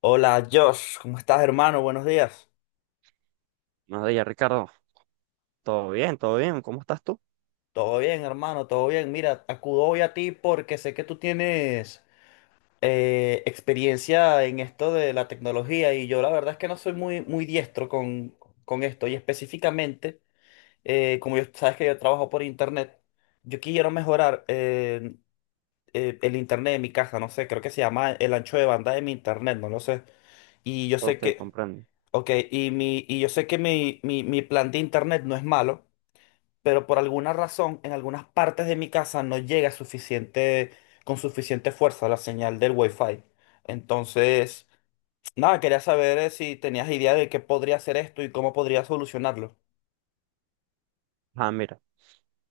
Hola Josh, ¿cómo estás hermano? Buenos días. Buenos días, Ricardo. ¿Todo bien? ¿Todo bien? ¿Cómo estás tú? Todo bien hermano, todo bien. Mira, acudo hoy a ti porque sé que tú tienes experiencia en esto de la tecnología y yo la verdad es que no soy muy, muy diestro con esto y específicamente, como yo, sabes que yo trabajo por internet, yo quiero mejorar el internet de mi casa, no sé, creo que se llama el ancho de banda de mi internet, no lo sé. Y yo sé Ok, que, comprendo. ok, y yo sé que mi plan de internet no es malo. Pero por alguna razón en algunas partes de mi casa no llega suficiente, con suficiente fuerza la señal del Wi-Fi. Entonces, nada, quería saber si tenías idea de qué podría hacer esto y cómo podría solucionarlo. Ah, mira.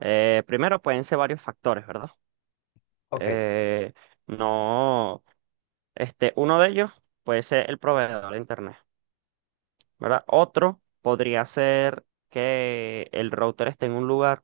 Primero pueden ser varios factores, ¿verdad? Ok, Eh, no, uno de ellos puede ser el proveedor de internet, ¿verdad? Otro podría ser que el router esté en un lugar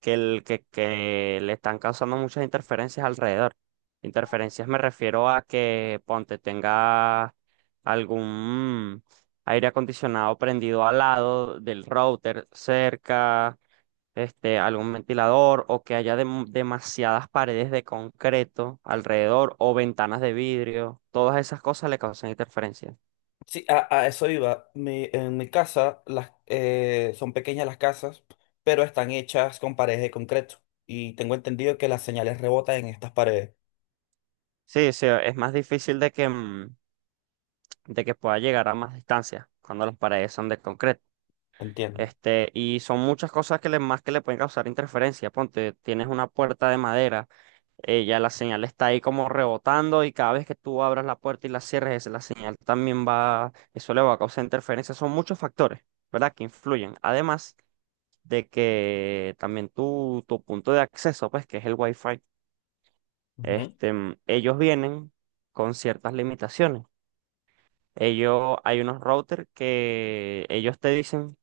que le están causando muchas interferencias alrededor. Interferencias me refiero a que, ponte, tenga algún aire acondicionado prendido al lado del router cerca, algún ventilador o que haya demasiadas paredes de concreto alrededor o ventanas de vidrio. Todas esas cosas le causan interferencia. sí, a eso iba. En mi casa son pequeñas las casas, pero están hechas con paredes de concreto. Y tengo entendido que las señales rebotan en estas paredes. Sí, sí, es más difícil de que pueda llegar a más distancia cuando las paredes son de concreto. Entiendo. Y son muchas cosas que le, más que le pueden causar interferencia. Ponte, tienes una puerta de madera, ya la señal está ahí como rebotando y cada vez que tú abras la puerta y la cierres, la señal también va, eso le va a causar interferencia. Son muchos factores, ¿verdad? Que influyen. Además de que también tu punto de acceso, pues, que es el Wi-Fi, Ujú. Ellos vienen con ciertas limitaciones. Ellos, hay unos routers que ellos te dicen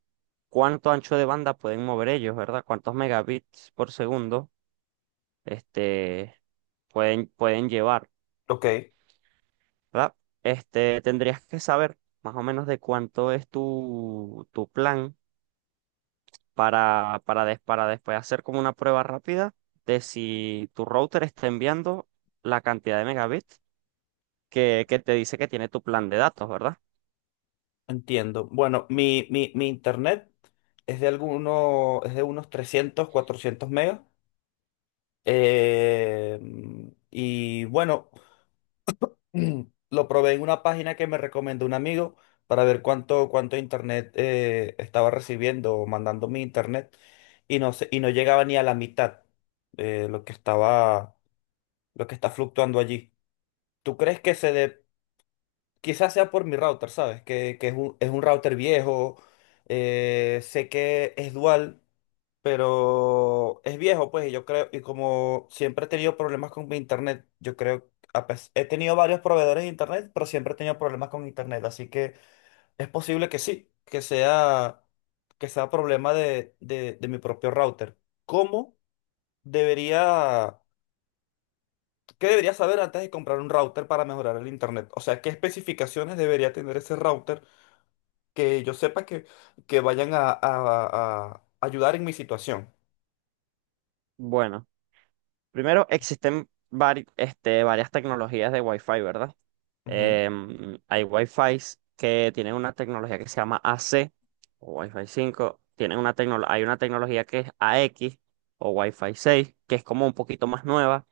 cuánto ancho de banda pueden mover ellos, ¿verdad? Cuántos megabits por segundo este, pueden llevar, Ok. ¿verdad? Tendrías que saber más o menos de cuánto es tu plan para después hacer como una prueba rápida de si tu router está enviando la cantidad de megabits que te dice que tiene tu plan de datos, ¿verdad? Entiendo. Bueno, mi internet es de unos 300 400 megas. Eh, y bueno, lo probé en una página que me recomendó un amigo para ver cuánto internet estaba recibiendo o mandando mi internet. Y no llegaba ni a la mitad eh, lo que estaba, lo que está fluctuando allí. ¿Tú crees que se dé Quizás sea por mi router, ¿sabes? Que es un router viejo. Sé que es dual, pero es viejo, pues, y yo creo, y como siempre he tenido problemas con mi internet, yo creo, he tenido varios proveedores de internet, pero siempre he tenido problemas con internet, así que es posible que sí, que sea problema de de mi propio router. ¿Cómo debería, ¿Qué debería saber antes de comprar un router para mejorar el internet? O sea, ¿qué especificaciones debería tener ese router? Que yo sepa que vayan a ayudar en mi situación. Bueno, primero existen varias tecnologías de Wi-Fi, ¿verdad? Ujú, Hay Wi-Fi que tienen una tecnología que se llama AC o Wi-Fi 5. Hay una tecnología que es AX o Wi-Fi 6 que es como un poquito más nueva.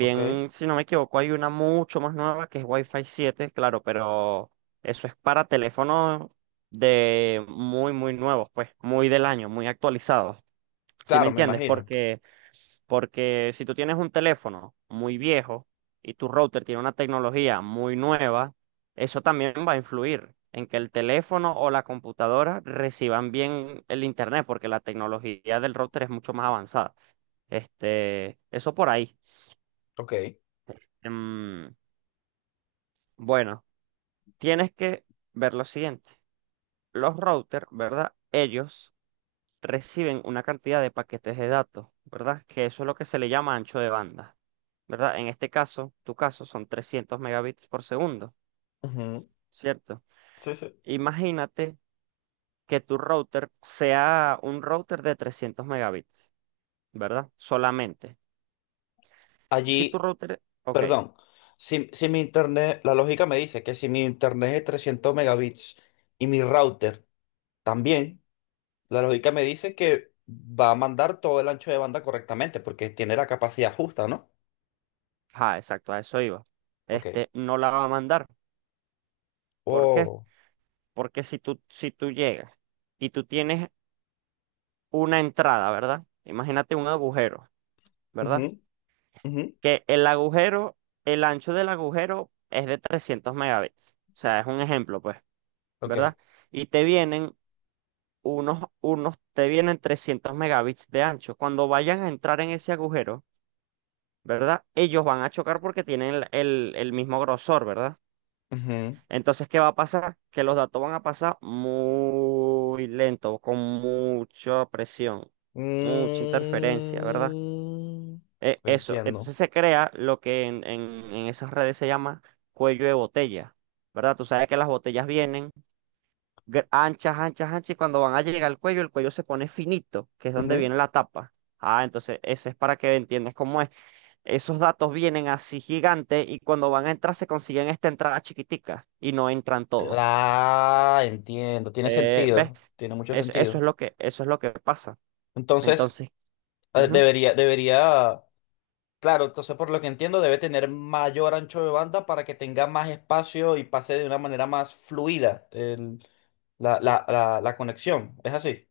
ok. si no me equivoco, hay una mucho más nueva que es Wi-Fi 7. Claro, pero eso es para teléfonos de muy, muy nuevos, pues, muy del año, muy actualizados. ¿Sí me Claro, me entiendes? imagino. Porque si tú tienes un teléfono muy viejo y tu router tiene una tecnología muy nueva, eso también va a influir en que el teléfono o la computadora reciban bien el internet, porque la tecnología del router es mucho más avanzada. Eso por ahí. Ok. Em, bueno, tienes que ver lo siguiente. Los routers, ¿verdad? Ellos reciben una cantidad de paquetes de datos, ¿verdad? Que eso es lo que se le llama ancho de banda, ¿verdad? En este caso, tu caso son 300 megabits por segundo, Ujú, ¿cierto? sí, sí. Imagínate que tu router sea un router de 300 megabits, ¿verdad? Solamente. Si tu Allí, router, ok, perdón. Si mi internet, la lógica me dice que si mi internet es 300 megabits y mi router también, la lógica me dice que va a mandar todo el ancho de banda correctamente porque tiene la capacidad justa, ¿no? ah, exacto, a eso iba. Ok. Este no la va a mandar. ¿Por qué? Oh. Porque si tú llegas y tú tienes una entrada, ¿verdad? Imagínate un agujero, Ujú, ¿verdad? ujú. Que el agujero, el ancho del agujero es de 300 megabits. O sea, es un ejemplo, pues, Ok. ¿verdad? Y te vienen 300 megabits de ancho. Cuando vayan a entrar en ese agujero, ¿verdad? Ellos van a chocar porque tienen el mismo grosor, ¿verdad? Ujú. Entonces, ¿qué va a pasar? Que los datos van a pasar muy lento, con mucha presión, mucha interferencia, ¿verdad? Mm, Eso, entiendo. entonces se crea lo que en esas redes se llama cuello de botella, ¿verdad? Tú sabes que las botellas vienen anchas, anchas, anchas, y cuando van a llegar al cuello, el cuello se pone finito, que es donde Ujú. viene la tapa. Ah, entonces eso es para que entiendas cómo es. Esos datos vienen así gigantes y cuando van a entrar se consiguen esta entrada chiquitica y no entran todos. Ah, entiendo. Tiene ¿Ves? sentido. Tiene mucho Eso, eso es sentido. lo que, eso es lo que pasa. Entonces, Entonces, ujú. Debería, claro, entonces por lo que entiendo, debe tener mayor ancho de banda para que tenga más espacio y pase de una manera más fluida la conexión. ¿Es así?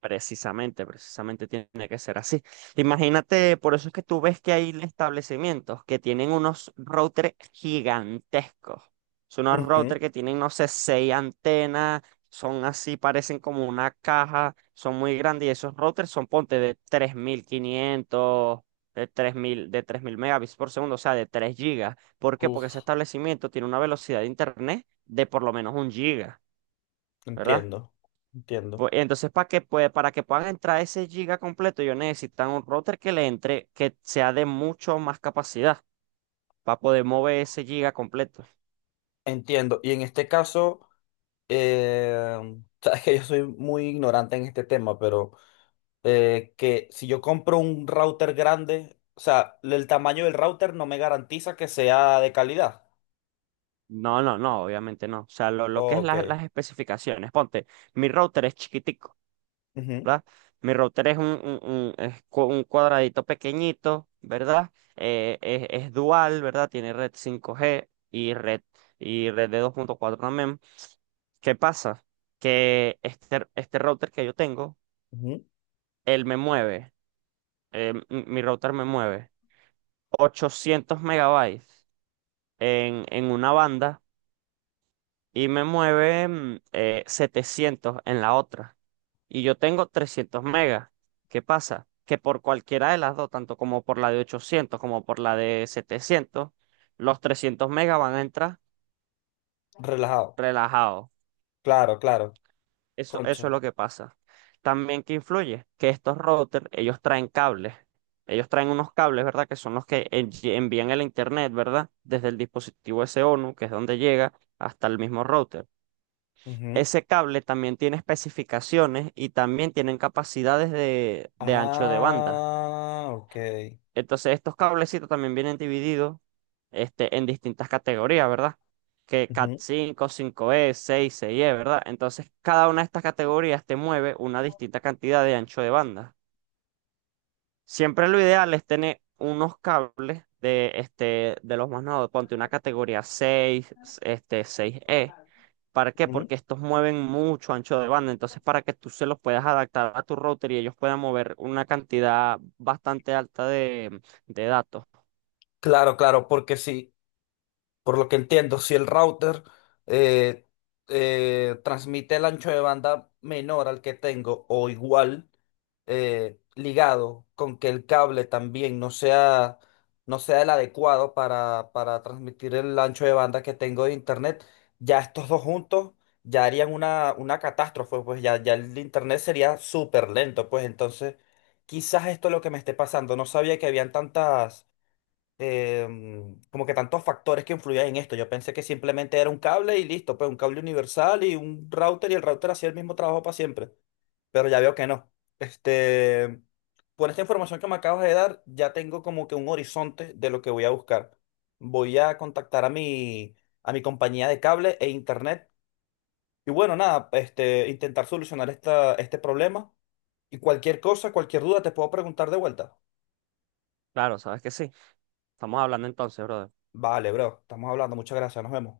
Precisamente, precisamente tiene que ser así. Imagínate, por eso es que tú ves que hay establecimientos que tienen unos routers gigantescos. Son unos Ujú. routers que tienen, no sé, seis antenas, son así, parecen como una caja, son muy grandes y esos routers son, ponte, de 3500, de tres mil megabits por segundo, o sea, de 3 gigas. ¿Por qué? Porque ese Uf, establecimiento tiene una velocidad de internet de por lo menos 1 giga, ¿verdad? entiendo. Entiendo. Pues, entonces, para que puedan entrar ese giga completo, ellos necesitan un router que le entre, que sea de mucho más capacidad para poder mover ese giga completo. Entiendo. Y en este caso. Sabes que yo soy muy ignorante en este tema, pero que si yo compro un router grande, o sea, el tamaño del router no me garantiza que sea de calidad. No, no, no, obviamente no. O sea, lo que es Ok. Las especificaciones. Ponte, mi router es chiquitico, Ujú, ¿verdad? Mi router es un cuadradito pequeñito, ¿verdad? Es dual, ¿verdad? Tiene red 5G y red de dos punto cuatro también. ¿Qué pasa? Que este router que yo tengo ujú. él me mueve, m- mi router me mueve 800 megabytes en una banda y me mueve 700 en la otra. Y yo tengo 300 megas. ¿Qué pasa? Que por cualquiera de las dos, tanto como por la de 800 como por la de 700, los 300 megas van a entrar Relajado. relajados. Claro, claro. Eso, Concha. eso es lo que pasa. También que influye que estos routers, ellos traen cables. Ellos traen unos cables, ¿verdad? Que son los que envían el internet, ¿verdad? Desde el dispositivo SONU, que es donde llega, hasta el mismo router. Ujú. Ese cable también tiene especificaciones y también tienen capacidades de, ancho de banda. Ah, ok. Entonces, estos cablecitos también vienen divididos en distintas categorías, ¿verdad? Que Cat Ujú, cinco, cinco e, seis, seis e, ¿verdad? Entonces, cada una de estas categorías te mueve una distinta cantidad de ancho de banda. Siempre lo ideal es tener unos cables de, de los más nuevos, ponte una categoría seis, seis e. ¿Para qué? ujú. Porque estos mueven mucho ancho de banda. Entonces, para que tú se los puedas adaptar a tu router y ellos puedan mover una cantidad bastante alta de datos. Claro, claro, porque sí. Por lo que entiendo, si el router eh, transmite el ancho de banda menor al que tengo o igual, ligado con que el cable también no sea, no sea el adecuado para transmitir el ancho de banda que tengo de internet, ya estos dos juntos ya harían una catástrofe, pues ya, ya el internet sería súper lento, pues entonces quizás esto es lo que me esté pasando. No sabía que habían tantas como que tantos factores que influían en esto. Yo pensé que simplemente era un cable y listo, pues un cable universal y un router y el router hacía el mismo trabajo para siempre, pero ya veo que no. Este, por esta información que me acabas de dar, ya tengo como que un horizonte de lo que voy a buscar. Voy a contactar a mi compañía de cable e internet y bueno, nada, este, intentar solucionar esta, este problema. Y cualquier cosa, cualquier duda, te puedo preguntar de vuelta. Claro, sabes que sí. Estamos hablando entonces, brother. Vale, bro, estamos hablando. Muchas gracias, nos vemos.